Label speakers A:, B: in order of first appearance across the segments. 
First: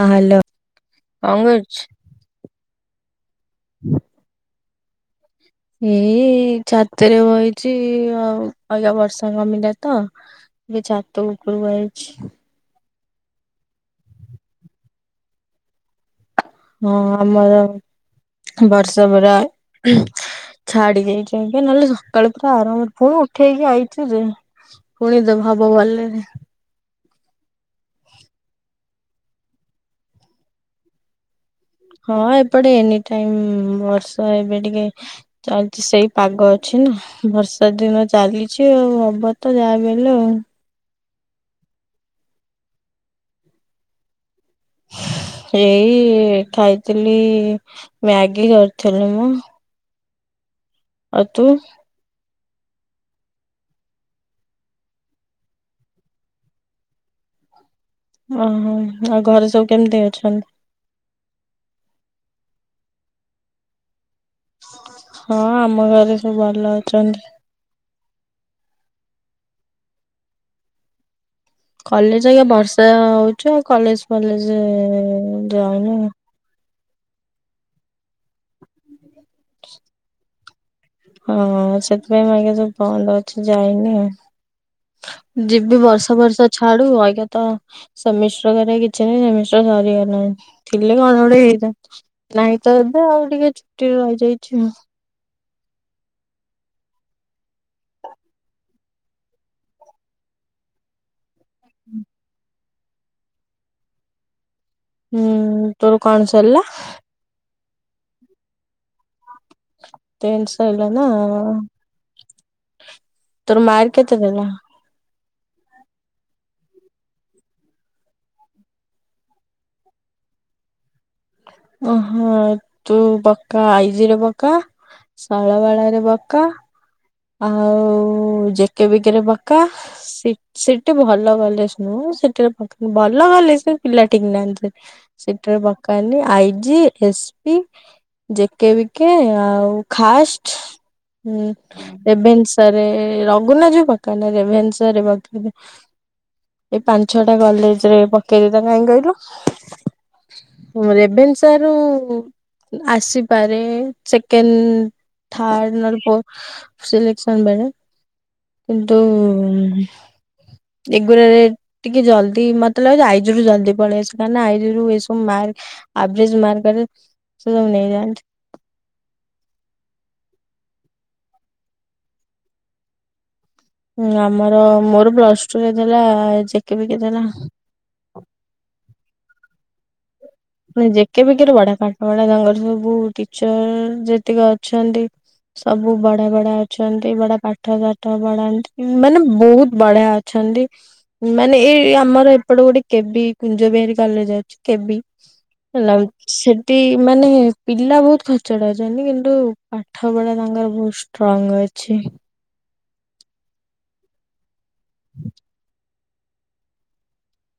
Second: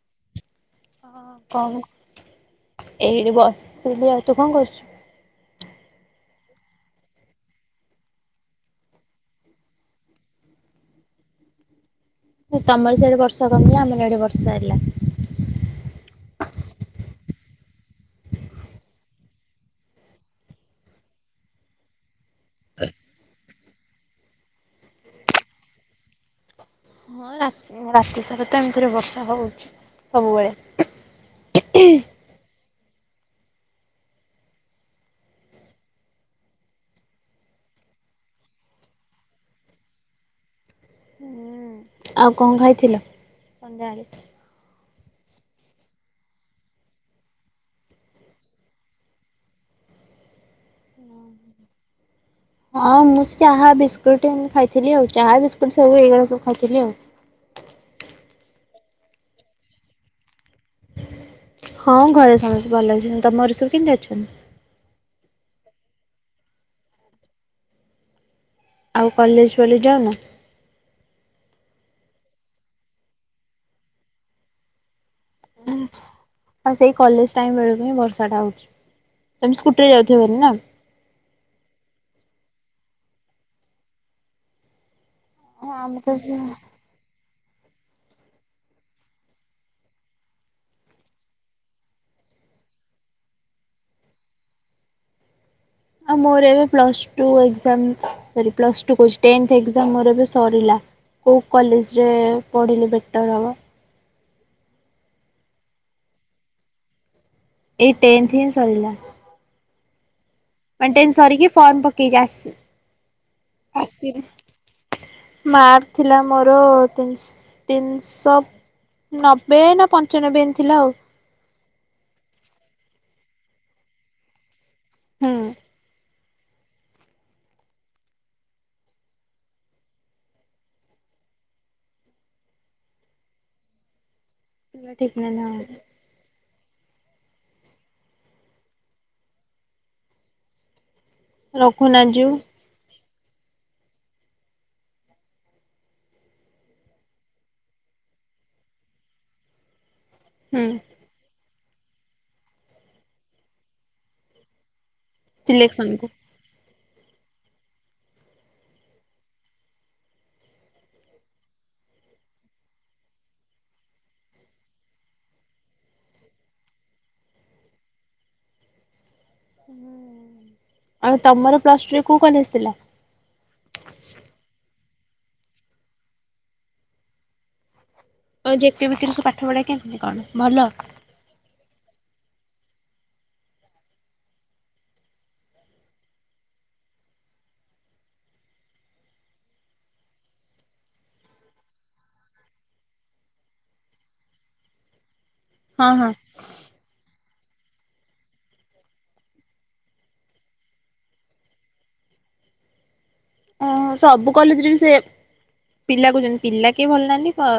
A: ହଁ ହାଲୋ।
B: ହଁ କଉଁ ଏଇଠି ବସିଥିଲି ତୁ କଣ କରୁଚୁ?
A: ଏ ଛାତେରେ ବଇଚି ଆଉ ଅଇକା ବର୍ଷା କମିଲା ତ। ଏଵେ ଛାତ ଉପରକୁ ଆଇଛି।
B: ଦି ତମର ସିଆଡେ ବର୍ଷା କମିଲା ଆମର ଇଆଡେ ବର୍ଷା ହେଲା।
A: ହଁ ଆମର ବର୍ଷା ପରା ଉହୁଁ। ଛାଡ଼ି ଯାଇଛି ଫେର ନହେଲେ ସକାଳେ ପୁରା ଆରମ୍ଭ [unintelligible] ଉଠେଇକି ଆଇଛି ଯେ ପୁଣି ଦେଭବ ବଲରେ
B: ହଁ ରା ଏଇନା ରାତି ସାରା ତ ଏମତିରେ ବର୍ଷା ହଉଚି ସବୁବେଳେ
A: ହଁ ଏପଟେ ଏନି ଟାଇମ୍ ବର୍ଷା ଏବେ ଟିକେ ଚାଲଚି ସେଇ ପାଗ ଅଛି ନା। ବର୍ଷା ଦିନ ଚାଲିଛି ଆଉ ହବ ତ ଯାହା ବି ହେଲେ ଆଉ।
B: ଆଉ କଣ ଖାଇଥିଲ ସନ୍ଧ୍ୟାଳେ?
A: ଏଇ ଖାଇଥିଲି ମ୍ୟାଗି କରିଥିଲି ମ ଆଉ ତୁ?
B: ହଁ ମୁଁ ଚାହା ବିସ୍କୁଟ ଏନ୍ତି ଖାଇଥିଲି ଆଉ ଚାହା ବିସ୍କୁଟ ସବୁ ଏଇଗୁରା ସବୁ ଖାଇଥିଲି ଆଉ।
A: ଓହୋ ଆଉ ଘରେ ସବୁ କେମତି ଅଛନ୍ତି?
B: ହଁ ଘରେ ସମସ୍ତେ ଭଲ ଅଛନ୍ତି ତମ ଘରେ ସବୁ କେମତି ଅଛନ୍ତି?
A: ହଁ ଆମ ଘରେ ସବୁ ଭଲ ଅଛନ୍ତି।
B: ଆଉ କଲେଜ ଫଲେଜ୍ ଯାଉନ?
A: କଲେଜ ଆଜ୍ଞା ବର୍ଷା ହଉଚି ଆଉ କଲେଜ ଫଲେଜ ଏଁ ଯାଉନି।
B: ହଁ ସେଇ କଲେଜ ଟାଇମ୍ ବେଳୁକୁ ହିଁ ବର୍ଷାଟା ହଉଚି ତମେ ସ୍କୁଟିରେ ଯାଉଥିବ ଭାରି ନା?
A: ହଁ ସେଥିପାଇଁ ପାଇଁକା ଯୋଉ ବନ୍ଦ ଅଛି ଯାଇନି।
B: ହଁ
A: ଯିବି
B: ଆମେ
A: ବର୍ଷା ଫର୍ଷା
B: ତ
A: ଛାଡୁ ଅଇକା ତ ସେମିଷ୍ଟାର ଘରିକା କିଛି ବି ସେମିଷ୍ଟାର ସରିଗଲାଣି ଥିଲେ କଣ ଗୋଟେ ହେଇଥା ନାଇଁ ତ ଏବେ ଆଉ ଟିକେ ଛୁଟିରେ ରହିଯାଇଛି ଆଉ।
B: ଆଉ ମୋର ଏବେ plus two exam sorry plus two କହୁଚି ଟେନ୍ଥ ଏଗ୍ଜାମ ମୋର ଏବେ ସରିଲା। କୋଉ କଲେଜରେ ପଢିଲେ ବେଟର୍ ହବ?
A: ହୁଁ ତୋର କଣ ସରିଲା?
B: ଏଇ ଟେନ୍ଥ ହିଁ ସରିଲା।
A: ଟେନ୍ସ
B: ନାଇଁ ଟେନ୍ଥ ସାରିକି ଫର୍ମ ପକେଇଚି ଆସି
A: ତୋର ମାର୍କ କେତେ ଦେଲା?
B: ଆସିନି ମାର୍କ ଥିଲା ମୋର ତିନଶ୍ ତିନଶ ନବେ ନା ପଞ୍ଚାନବେ ଥିଲା ଆଉ।
A: ଓହୋ ତୁ ପକା ଆଇଜିରେ ପକା,
B: ହୁଁ
A: ଶୈଳବାଳା ରେ ପକା ଆଉ ଜେକେ ବିକେ ରେ ପକା। ସେ ସେଠି ଭଲ କଲେଜ୍ ନୁହଁ, ସେଠି ଭ ଭଲ କଲେଜ୍ କିନ୍ତୁ ପିଲା ଠିକ୍ ନାହାନ୍ତି।
B: ଠିକ୍ ନା
A: ସେଠାରେ
B: ହଁ
A: ପକାନି I G S P, J K B K ଆଉ ଖାଷ୍ଟ
B: ରଘୁନାଥ ଜୀଉ
A: ରେଭେନ୍ସାରେ, ରଘୁନାଥ ଜିଉ ପକାନା ରେଭେନ୍ସା ଏଇ ପାଞ୍ଚ ଛ ଟା କଲେଜରେ ପକେଇ ଦେଇଥା କାଇଁ କହିଲୁ?
B: ହୁଁ
A: ରେଭେନ୍ ସାରୁ ଆସିପାରେ ସେକେଣ୍ଡ ଥାର୍ଡ ନହଲେ
B: ସିଲେକ୍ସନକୁ।
A: ଫୋର୍ଥ ସିଲେକ୍ସନ ବେଳେ କିନ୍ତୁ ଉଁ ଏଗୁଡ଼ାରେ କିନ୍ତୁ ଜଲଦି ମତେ ଲାଗୁଚି ଆ ଇ ଜି ରୁ ଜଲଦି ପଳେଇଆସେ, କାଇଁ ନା ଆ ଇ ଜି ରୁ ଏ ସବୁ ମାର୍କ ଆବ୍ରିଜ ମାର୍କରେ ସବୁ ନେଇଯାଆନ୍ତି।
B: ହୁଁ, ଆ ତମର ପ୍ଲସ ଟୁରେ କୋଉ କଲେଜ ଥିଲା?
A: ଆମର ମୋର ପ୍ଲସ ଟୁ କେ ଥିଲା ଜେ କେ ବିକେ ଥିଲା।
B: ଆଉ ଜେ କେ ବି କେ ସବୁ ପାଠ ପଢାକ ଏମିତି କଣ? ଭଲ।
A: ଯେକେ ବିକେ ରେ ବଢିଆ ପାଠ ପଢା, ତାଙ୍କର ସବୁ ଟିଚର ଯେତିକି ଅଛନ୍ତି ସବୁ ବଢା ବଢା ଅଛନ୍ତି, ବଢିଆ ପାଠ ସାଠ ବଢାନ୍ତି ମାନେ ବହୁତ ବଢିଆ ଅ ଅଛନ୍ତି, ମାନେ, ଏଇ ଆମର ଏପଟ ଗୋଟେ କେବି କୁଞ୍ଜ ବିହାରୀ କଲେଜ ଅଛି କେବି।
B: ହଁ ହଁ।
A: [unintelligible] ସେ ମାନେ ପିଲା ବହୁତ ଖେଚଡ଼ ଅଛନ୍ତି କିନ୍ତୁ ପାଠ ପଢା ତାଙ୍କର ବହୁତ ଷ୍ଟ୍ରଙ୍ଗ ଅଛି।
B: ଓ ସବୁ କଲେଜରେ ବି ସେ ପିଲା କହୁଛନ୍ତି ପିଲା କିଏ ଭଲ ନାହାନ୍ତି,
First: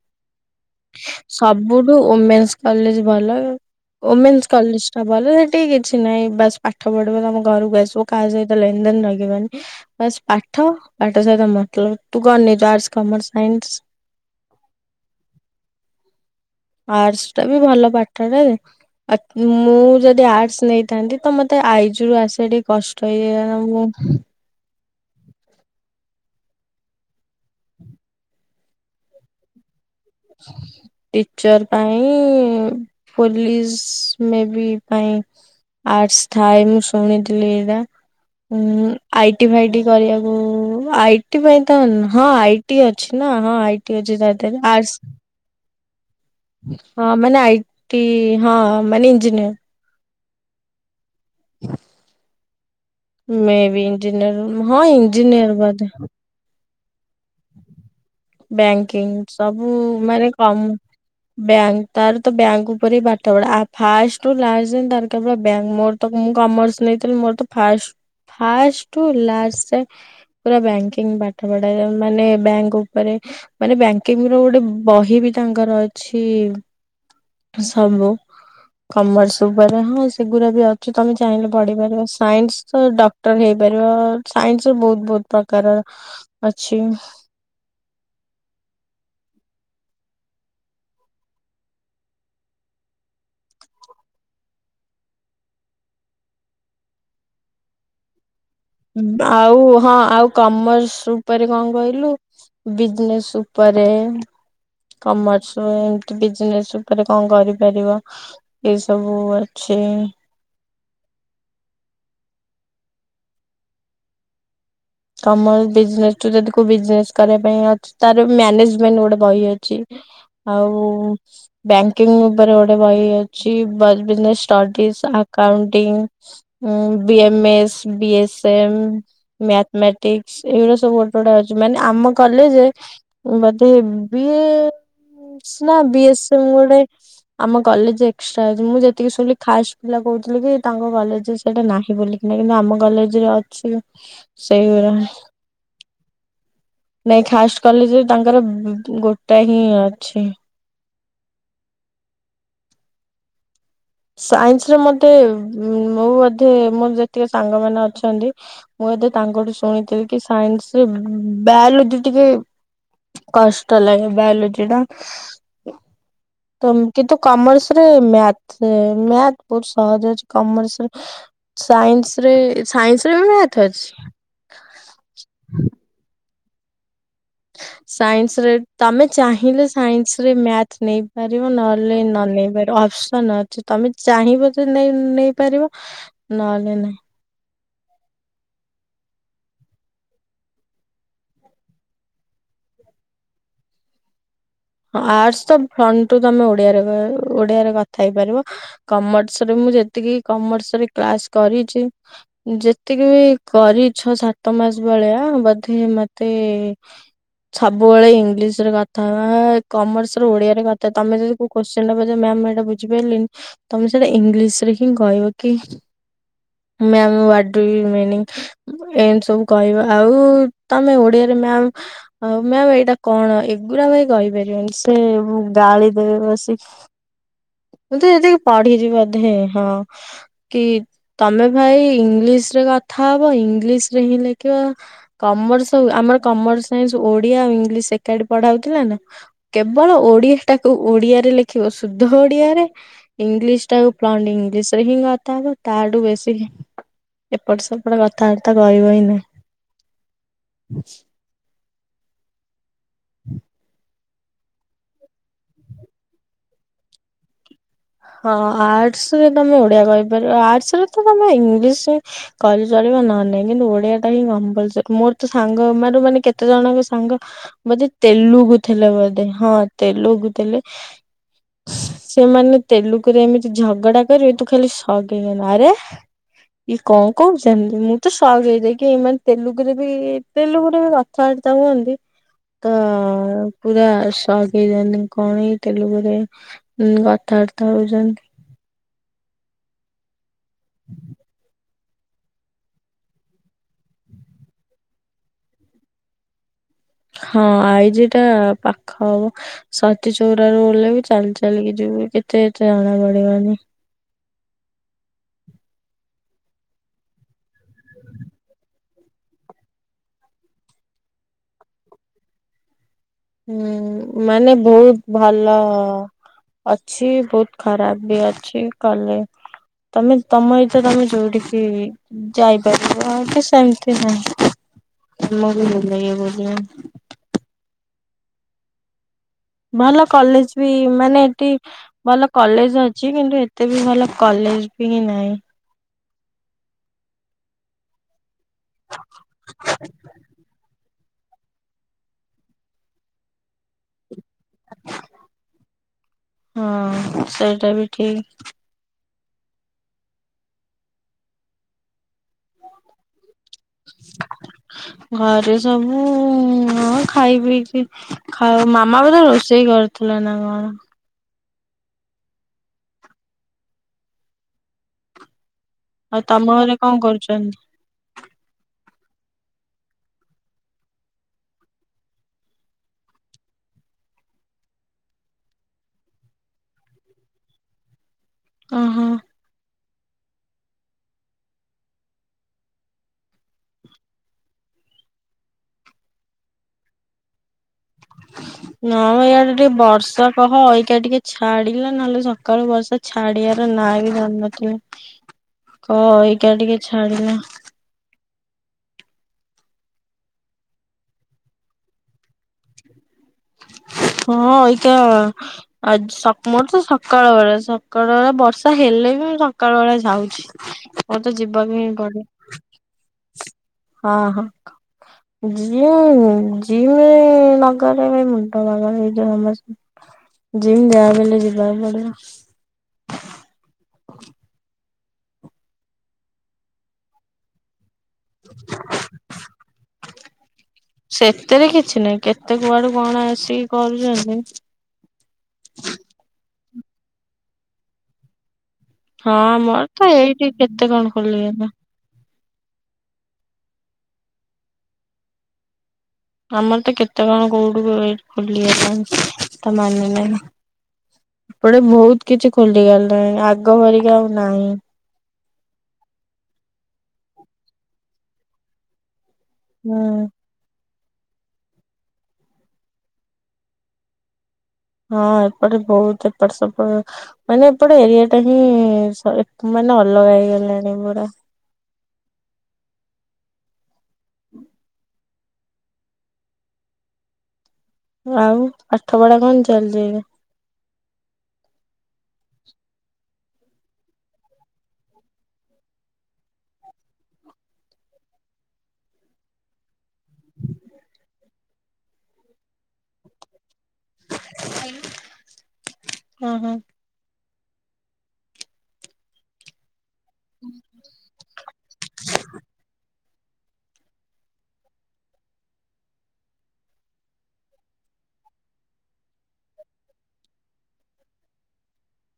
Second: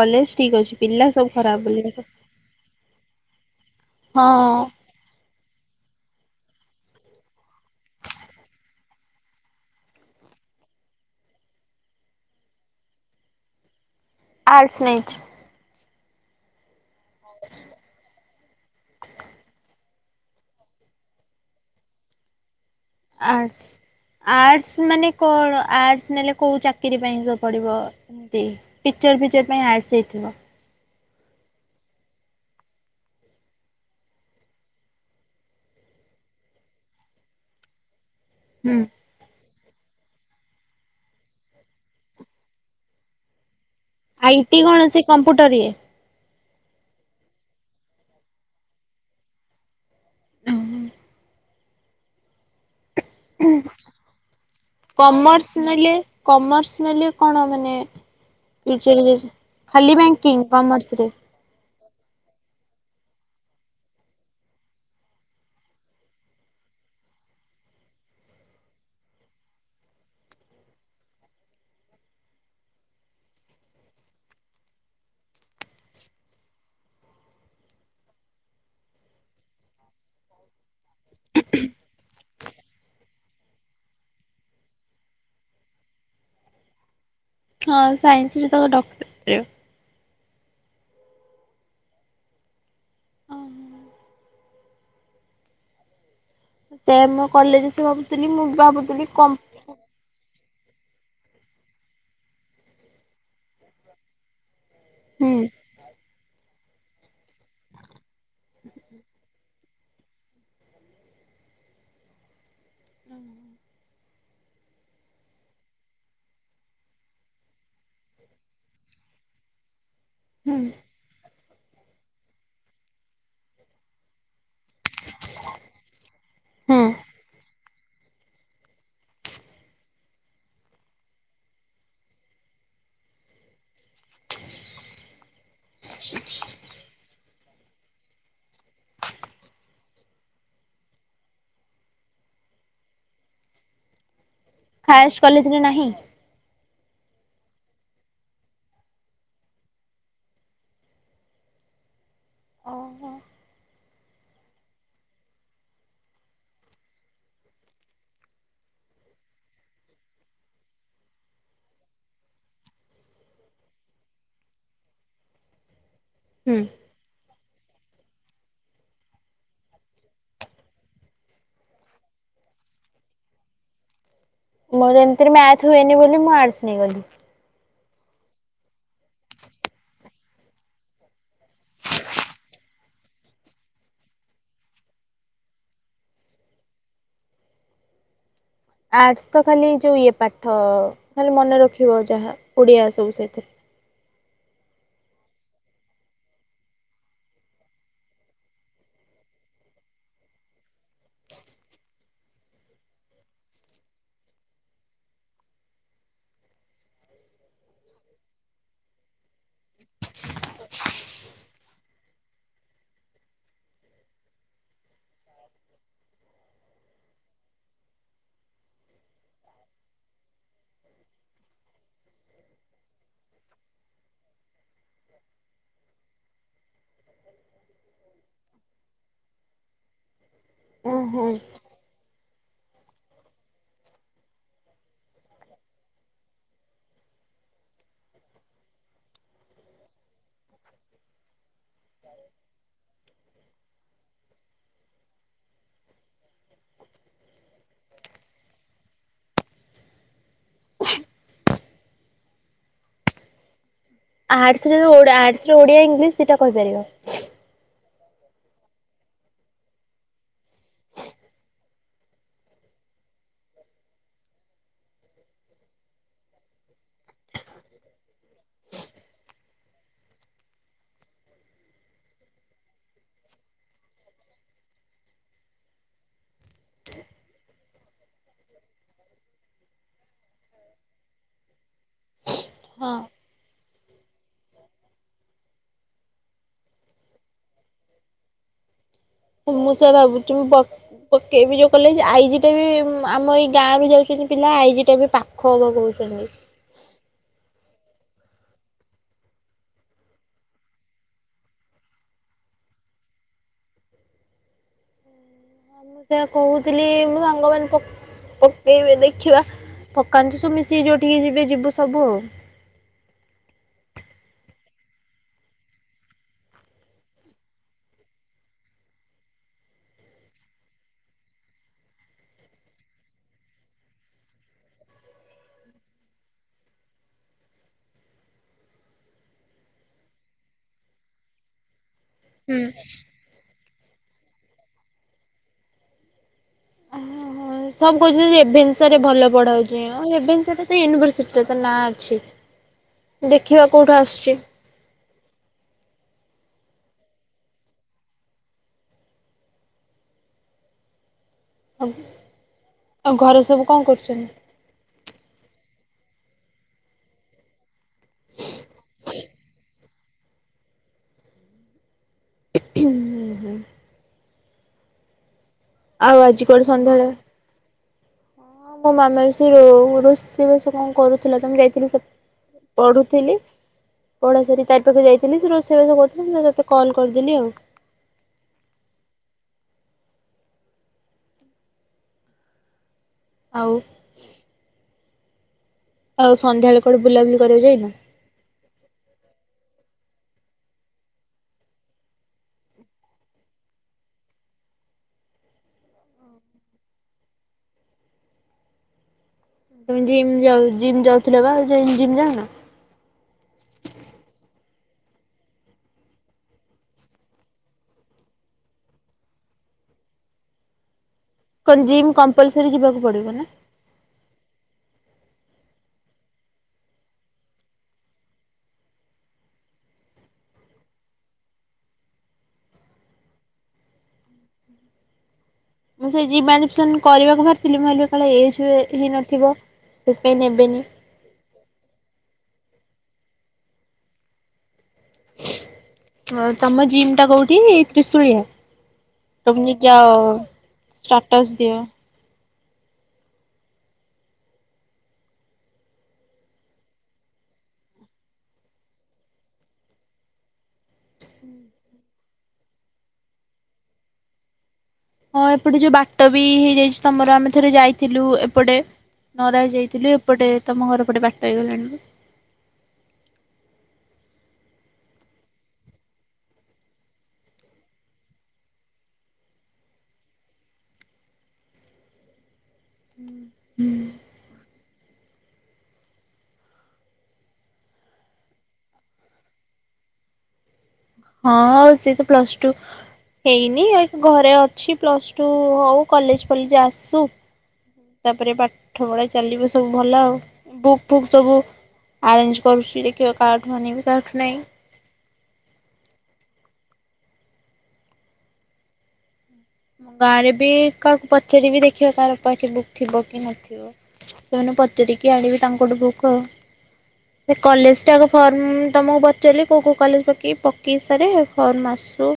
B: କଲେଜ ଠିକ ଅଛି। ପିଲା ସବୁ ଖରାପ ବୋଲି
A: ସବୁଠୁ
B: ହଁ
A: ଓମେନ୍ସ କଲେଜ ଭଲ, ଓମେନ୍ସ କଲେଜ ତ ଭଲ ସେଠିକ କିଛି ନାହିଁ ବାସ ପାଠ ପଢିବ ତମ ଘରକୁ ଆସିବ କାହା ସହିତ ଲେନ ଦେନ ଲାଗିବନି। ବସ୍ ପାଠ, ପାଠ ସହିତ ମତଲବ ତୁ କରନିୁ ଆର୍ଟସ, କମର୍ସ, ସାଇନ୍ସ
B: ଆର୍ଟ୍ସ୍ ନେଇଚି।
A: ଆର୍ଟସ ଟା ବି ଭଲ ପାଠ। ମୁଁ ଯଦି ଆର୍ଟସ୍ ନେଇଥାନ୍ତି ତ ମତେ ଆଇଜ ରୁ ଆସେ ଟିକେ କଷ୍ଟ
B: ଆର୍ଟସ୍,
A: ହେଇଯାଇ ମୁଁ
B: ଆର୍ଟସ୍ ମାନେ କଣ ଆର୍ଟସ୍ ନେଲେ କୋଉ ଚାକିରୀ ପାଇଁ ସବୁ ପଡ଼ିବ? ଟିଚର ଫିଚର ପାଇଁ ଆଟସ ହେଇଥିବ।
A: ଟିଚର ପାଇଁ ପୋଲିସ ମେବି ପାଇଁ ଆର୍ଟ୍ସ ଥାଏ, ମୁଁ ଶୁଣିଥିଲି ବା
B: ହୁଁ
A: ଆଇଟି ଭାଇଟି କରିବାକୁ, ଆଇଟି ପାଇଁ ତ, ହଁ ଆଇ ଟି ଅଛି ନା ହଁ ଆଇ
B: ଆଇ ଟି କଣ? ସେ କମ୍ପ୍ୟୁଟର ଇଏ
A: ହଁ ମାନେ ଆଇଟି ହଁ ମାନେ ଇଞ୍ଜିନିୟର୍। ମେ ବି ଇଞ୍ଜିନିୟର, ହଁ
B: କମର୍ସ
A: ଇଞ୍ଜିନିୟର ବୋଧେ
B: ନେଲେ କମର୍ସ ନେଲେ କଣ ମାନେ?
A: ବ୍ୟାଙ୍କିଙ୍ଗ ସବୁ
B: ଖାଲି
A: ମାନେ
B: ବ୍ୟାଙ୍କିଙ୍ଗ
A: କମ
B: କମର୍ସରେ।
A: ବ୍ୟାଙ୍କ ତାର ତ ବ୍ୟାଙ୍କ ଉପରେ ହି ପାଠ ପଢ଼ା, ଫାର୍ଷ୍ଟ ରୁ ଲାଷ୍ଟ ଯାଏଁ ତାରା ବ୍ୟାଙ୍କ ମୋର ମୁଁ କମର୍ସ ନେଇଥିଲି, ମୋର ତ ଫ ଫାର୍ଷ୍ଟ ରୁ ଲାଷ୍ଟ ଯାଏଁ ପୁରା ବ୍ୟାଙ୍କିଙ୍ଗ ପାଠ ପଢ଼ା ମାନେ ବ୍ୟାଙ୍କ ଉପରେ ମାନେ ବ୍ୟାଙ୍କିଙ୍ଗ୍ ର ଗୋଟେ ବହି ବି ତାଙ୍କର ଅଛି। ସବୁ କମର୍ସ ଉପରେ ହଁ ସେଗୁଡା ବି ଅଛି ତମେ ଚାହିଁଲେ ପଢିପାରିବ ସାଇନ୍ସ ଡ ଡକ୍ଟ ହେଇପାରିବ ସାଇନ୍ସରେ ବୋହୁତ ବୋହୁତ ପ୍ରକାରର [unintelligible]
B: ହଁ ସାଇନ୍ସରେ ତ ଡକ୍ଟ ସେ ମୋ କଲେଜ ଆସି ଭାବୁଥିଲି ମୁଁ ବା
A: ଆଉ ହଁ ଆଉ। କମର୍ସ ଉପରେ କଣ କହିଲୁ ବିଜନେସ୍ ଉପରେ
B: ହୁଁ
A: କମର୍ସ ଏମିତି ବିଜନେସ୍ ଉ ତାପରେ କଣ କରିପାରିବ ଏ ସବୁ ଅଛି।
B: [unintelligible]
A: କମର ବିଜନେସ୍ ଯଦି କୋଉ ବିଜନେସ୍ କରିବା ପାଇଁ ଅଛି ତାର ମ୍ୟାନେଜମେଣ୍ଟ ଗୋଟେ ବହି ଅଛି
B: ହୁଁ
A: ଆଉ ବ୍ୟାଙ୍କିଙ୍ଗ୍ ଉପରେ ଗୋଟେ ବହି ଅଛି ବିଜନେସ୍ ସ୍ଟାଟିସ୍ ଆକାଉଣ୍ଟିଙ୍ଗ୍ ଉଁ
B: ହୁଁ।
A: B MS B S M mathematics ଏଇଗୁଡା ସବୁ ଗୋଟେ ଗୋଟେ ହଉଛି ମାନେ ଆମ କଲେଜରେ ମତେ ବିଏ ନା ବିଏ ସ୍ ମେ ରେ ଗୋଟେ ଆମ କଲେଜ ଏକ୍ସଟ୍ରା ଅଛି ମୁଁ ଯେତିକି ଶୁଣିଲି ଖାସ୍ ପିଲା କହୁଥିଲି କି ତାଙ୍କ କଲେଜରେ ସେଇଟା ନାହିଁ ବୋଲି। କିନ୍ତୁ ଆମ କଲେଜ୍ ରେ ଅଛି।
B: [inaudible]
A: ସେଇ
B: ହାଏଷ୍ଟ
A: [unintelligible]
B: କଲେଜରେ ନାହିଁ।
A: ନାଇଁ ଖାଷ୍ଟ କଲେଜରେ ତାଙ୍କର ଗୋଟାଏ ହିଁ ଅଛି।
B: ଓହୋ।
A: ସାଇନ୍ସରେ ମତେ ମୁଁ ବୋଧେ ମୋର ଯେତିକ ସାଙ୍ଗ ମାନେ ଅଛନ୍ତି। ମୁଁ ବୋଧେ ତାଙ୍କଠୁ ଶୁଣିଥିଲି କି ସାଇନ୍ସ୍ ରେ ବାୟୋଲୋଜି ଟିକେ କଷ୍ଟ ଲାଗେ ବାୟୋଲୋଜି ଟା।
B: ହୁଁ।
A: ତ କିନ୍ତୁ କମର୍ସ ରେ ମ୍ୟାଥ୍ ମ୍ୟାଥ୍ ବହୁତ ସହଜ ଅଛି କମର୍ସରେ। ସାଇନ୍ସରେ ସାଇନ୍ସରେ ବି ମ୍ୟାଥ୍ ଅଛି।
B: ମୋର ଏମତିରେ ମ୍ୟାଥ୍ ହୁଏନି ବୋଲି ମୁଁ ଆର୍ଟସ୍ ନେଇଗଲି।
A: ସାଇନ୍ସରେ ତମେ ଚାହିଁଲେ ସାଇନ୍ସରେ ମ୍ୟାଥ ନେଇପାରିବ ନହେଲେ ନନେଇେଇ ପାରିବ ଅପ୍ସନ ଅ ତମେ ଚାହିଁବ ତ ନେଇ-ନେଇପାରିବ ନହେଲେ ନାଇଁ।
B: ଆର୍ଟସ୍ ତ ଖାଲି ଯୋଉ ଇଏ ପାଠ, ଖାଲି ମନେରଖିବ ଯାହା, ଓଡିଆ ସବୁ ସେଥିରେ।
A: ହଁ ଆର୍ଟସ୍ ତ ଫ୍ରଣ୍ଟୁ ତମେ ଓଡିଆରେ ଓଡିଆରେ କଥା ହେଇପାରିବ। କମର୍ସରେ ମୁଁ ଯେତିକି କମର୍ସରେ କ୍ଲାସ୍ କରିଛି ଯେତିକି ବି କରିଛ ସାତ ମାସ ଭଳିଆ ବୋଧେ ମତେ ସବୁବେଳେ ଇଂଲିଶରେ କଥା ହବା କମର୍ସର ଓଡିଆରେ କଥା, ତମେ ଯଦି କୋଉ କୋଶ୍ଚେନଟା ପଚା ମ୍ୟାାମ ମୁଁ ଏଇଟା ବୁଝିପାଇଲିନି ତମେ ସେଇଟା ଇଂଲିଶରେ ହିଁ କହିବ କି ମ୍ୟାମ୍ ୱାଟ ଡୁ ୟୁ ମନିଂ? ଏମିତି ସବୁ କହିବା। ଆଉ ତମେ ଓଡିଆରେ ମ୍ୟାମ୍ ଆଉ ମ୍ୟାାମ ଏଇଟା କଣ ଏଗୁୁରା ଭାଇ କହିପାରିବନି। ସେ ଗାଳି ଦେବେ ବସିକି ମୁଁ ତ ଯେତିକି ପଢିଛିି ବୋଧେ, ହଁ କି
B: ଓହୋ
A: ତମେ ଭାଇ ଇଂଲିଶରେ କଥା ହବ। ଇଂଲିଶରେ ହିଁ ଲେଖିବ। କମର୍ସ ସବୁ, ଆମର କମର୍ସ ସାଇନ୍ସ ଓଡିଆ ଆଉ ଇଂଲିଶ ଏକାଠି ପଢ଼ା ହଉଥିଲାନା। କେବଳ ଓଡିଆ ଟାକୁ ଓଡିଆରେ ଲେଖିବ ସୁ ଧ ଓଡିଆରେ ଇଂଲିଶ ଟାକୁ ଫ୍ରଣ୍ଟ୍ ଇଂଲିଶରେ ହିଁ କଥା ହବ ତାଠୁ ବେଶୀ ଏପଟ ସେପଟ କଥାବାର୍ତ୍ତା କହିବ ହିଁ ନାଇଁ।
B: ଆର୍ଟସ୍ ରେ ଓ-ଆର୍ଟସରେ ଓଡିଆ ଇଂଲିଶ ଦିଇଟା କହିପାରିବ।
A: ହଁ ଆର୍ଟସରେ ତମେ ଓଡ଼ିଆ କହିପାରିବ। ଆର୍ଟସରେ ତ ତମେ ଇଂଲିଶ କଲେ ଚଳିବ ନହେଲେ ନାହିଁ। କିନ୍ତୁ ଓଡିଆଟା ହିଁ କମ୍ପଲସରୀ। ମୋର ତ ସାଙ୍ଗ ମାରୁ-ମାନେ କେତେ ଜଣଙ୍କ ସାଙ୍ଗ ବୋଧେ ତେଲୁକୁଥିଲେ ବୋଧେ ହଁ ତେଲକୁଥିଲେ। ସେମାନେ ତେଲୁଗୁରେ ଏମିତି ଝଗଡା କରିବି ତୁ ଖାଲି ଶକ ହେଇଗଲେ ଆରେ ଇ କଣ କହୁଛନ୍ତି ଯେମିତି ମୁଁ ତ ସକ ହେଇଯାଇକି ଏଇମାନେ ତେଲୁଗୁରେ ବି ତେଲୁଗୁରେ ବି ରେ କଥାବାର୍ତ୍ତା ହୁଅନ୍ତି। ତ
B: ହଁ
A: ପୁରା ସକ ହେଇଯାନ୍ତି କଣ ଏଇ ତେଲୁଗୁରେ କଥାବାର୍ତ୍ତା ହଉଛନ୍ତି।
B: ମୁଁ ସେଇଆ ଭାବୁଛି ମୁଁ ବ ପକେଇବି ଯୋଉ କଲେଜ, ଆଇଜି ଟା ବି ଆମ ଏଇ ଗାଁ ରୁ ଯାଉଛନ୍ତି ପିଲା। ଆଇଜି ଟା ବି [unintelligible]
A: ହଁ ଆଇଜି ଟା ପାଖ ହବ। ସତୀଚଉରାରୁ ଓହ୍ଲେଇବି ଚାଲି ଚାଲିକି ଯିବୁ ଏତେ ଏତେ ଜଣାପଡିବନି।
B: ସେଇୟା କହୁଥିଲି ମୋ ସାଙ୍ଗମାନେ ପ ପକେଇବେ ଦେଖିବା। ପକାନ୍ତୁ ସବୁ ମିଶିକି ଯୋଉଠିକି ଯିବେ ଯିବୁ ସବୁ ଆଉ।
A: ହୁଁ, ମାନେ ବହୁତ ଭଲ ଅଛି, ବହୁତ ଖରାପ ବି ଅଛି କଲେ ତମେ ତମ ଏଇତ ତମେ ଯୋଉଠିକି ଯାଇପାରିବ ଆଉ ତ ସେମିତି ନାହିଁ। [inaudible] ଭଲ କଲେଜ ବି, ମାନେ ଏଠି ଭଲ
B: ହୁଁ।
A: କଲେଜ ଅଛି, କିନ୍ତୁ ଏତେ ବି ଭଲ କଲେଜ ବି ନାହିଁ।
B: ଓହୋ ସବୁ କହୁଛନ୍ତି ରେଭେନ୍ସାରେ ଭଲ ପଢାଉଛି ରେଭେନ୍ସା ତ ୟୁନିଭରସିଟି [unintelligible] ନାଁ ଅଛି ଦେଖିବା କୋଉଠୁ ଆସୁଛି?
A: ହଁ ସେଇଟା ବି ଠିକ।
B: ଆଉ ଆଉ ଘର ସବୁ କଣ କରୁଛନ୍ତି?
A: ଘରେ ସବୁ ଖାଇ ପିଇଛି। ଖାଉ ମାମା ବି ତ ରୋଷେଇ କରିଥିଲେ ନା କଣ?
B: ହୁଁ ହୁଁ।
A: ଆଉ
B: ଆଜି
A: ତମ
B: କୁଆଡେ
A: ଘରେ କଣ
B: ସନ୍ଧ୍ୟାବେଳେ
A: କରୁଛନ୍ତି?
B: ମୋ ମାମା ସେଇ ରୋଷେଇ ବାସ କଣ କରୁଥିଲା ତମେ ଯାଇଥିଲି ସେ ପଢୁଥିଲି। କଢା ସାରୀ ତାରି ପାଖ ଯାଇଥିଲି ସେ ରୋଷେଇବାସ କହୁଥିଲେ ମୁଁ ତତେ କଲ୍ କରିଦେଲି ଆଉ।
A: ଓହୋ।
B: ଆଉ? ଆଉ ସନ୍ଧ୍ୟାବେଳେ କୁଆଡେ ବୁଲାବୁଲି କରିବାକୁ ଯାଇନ?
A: ନାମ ଇଆଡେ ଟିକେ ବର୍ଷା କହ ଏଇକା ଟିକେ ଛାଡିଲା ନହେଲେ ସକାଳୁ ବର୍ଷା ଛାଡ଼ିବାର ନାଁ ବି ଧରୁନଥିଲା।
B: ହ।
A: କହ ଏଇକା ଟିକେ ଛାଡିଲା।
B: ତମେ ଜିମ୍ ଜିମ୍ ଯାଉଥିଲ ବା ଜିମ୍ ଯାଉନ?
A: ହଁ ଏଇକା ଆ ମୋର ତ ସକାଳ ବେଳା ସକାଳ ବେଳା ବର୍ଷା ହେଲେ ବି ମୁଁ ସକାଳ ବେଳା ଯାଉଛି। ହଁ ତ ଯିବ।
B: କଣ ଜିମ୍ କମ୍ପଲ୍ସାରୀ ଯିବାକୁ ପଡ଼ିବ ନା?
A: ହଁ ହଁ ଜିମ୍ ଜିମ୍ ନଗ ଲେ ମୁଣ୍ଡ ପାଗଳ ହେଇ ସମସ୍ତଙ୍କର ଜିମ ଯାହାବି ହେଲେ ଯିବାକୁ ପଡିବ। [inaudible]
B: ମୁଁ ସେଇ ଯିବ୍ ଆଡମିସନ କରିବାକୁ ବାହାରିଥିଲି ମୁଁ ଭାଲି। କାଳେ ଏଜ ହୁଏ ହେଇନଥିବ ସେଥିପାଇଁ ନେବେନି।
A: ସେତେରେ କିଛି ନାହିଁ କେତେ କୁଆଡୁ କଣ ଆସିକି କରୁଛନ୍ତି।
B: ହଁ ତମ ଜିମ୍ ଟା କୋଉଠି ତ୍ରିଶୁଳିଆ।
A: ହଁ
B: ତମି
A: ଆମର
B: ଯାଅ
A: ତ ଏଇଠି କେତେ କଣ
B: ଷ୍ଟାଟସ
A: ଖୋଲିଗଲା
B: ଦିଅ।
A: ଆମର ତ କେତେ କଣ କୋଉଠୁ [unintelligible] ଖୋଲି ଗଲାଣି ତା ମାନେ ନାହିଁ। ଏପଟେ ବହୁତ କିଛି ଖୋଲିଗଲାଣି। ଆଗ ଭରିକା ଆଉ ନାହିଁ।
B: ହଁ ଏପଟେ ଯୋଉ ବାଟ ବି ହେଇଯାଇଛି ତମର ଆମେ ଥରେ ଯାଇଥିଲୁ ଏପଟେ। ନରାଜ
A: ହୁଁ।
B: ଯାଇଥିଲୁ। ଏପଟେ ତମ ଘର ପଟେ ବାଟ ହେଇଗଲାଣି ନା।
A: ହଁ ଏପଟେ ବହୁତ ଏପଟ ସବୁ। ମାନେ ଏପଟେ ଏରିଆ ଟା ହିଁ ସ ମାନେ ଅଲଗା ହେଇଗଲାଣି ପୁରା।
B: ହୁଁ ହୁଁ।
A: ଆଉ ପାଠ ପଢା କଣ ଚାଲିଛି ଏବେ?
B: ହଁ ସିଏ ତ ପ୍ଲସ ଟୁ। ହେଇନି ଘରେ ଅଛି ପ୍ଲସ ଟୁ ହଉ କଲେଜ ପଲେଜ ଆସୁ। ତାପରେ ପାଠ ପଢା ଚାଲିବ ସବୁ ଭଲ ଆଉ ବୁକ୍ ଫୁକ୍ ସବୁ। ଆରେଞ୍ଜ କରୁଛି ଦେଖିବା କାଠୁ ଆନିବି କାଠୁ ନାହିଁ।
A: ହଁ ହଁ।
B: ମୁଁ ଗାଁରେ ବି କାହାକୁ ପଚାରିବି ଦେଖିବା କାହାର ପାଖେ ବୁକ୍ ଥିବ କି ନଥିବ। ସେମାନେ ପଚାରିକି ଆଣିବେ ତାଙ୍କଠୁ ବୁକ୍ ଆଉ। ସେ କଲେଜଟାଗ ଫର୍ମ ତମକୁ ପଚାରିଲି କଉଁ କଉଁ କଲେଜ ପକେଇବି। ପକେଇ ସାରେ ଫର୍ମ ଆସୁ।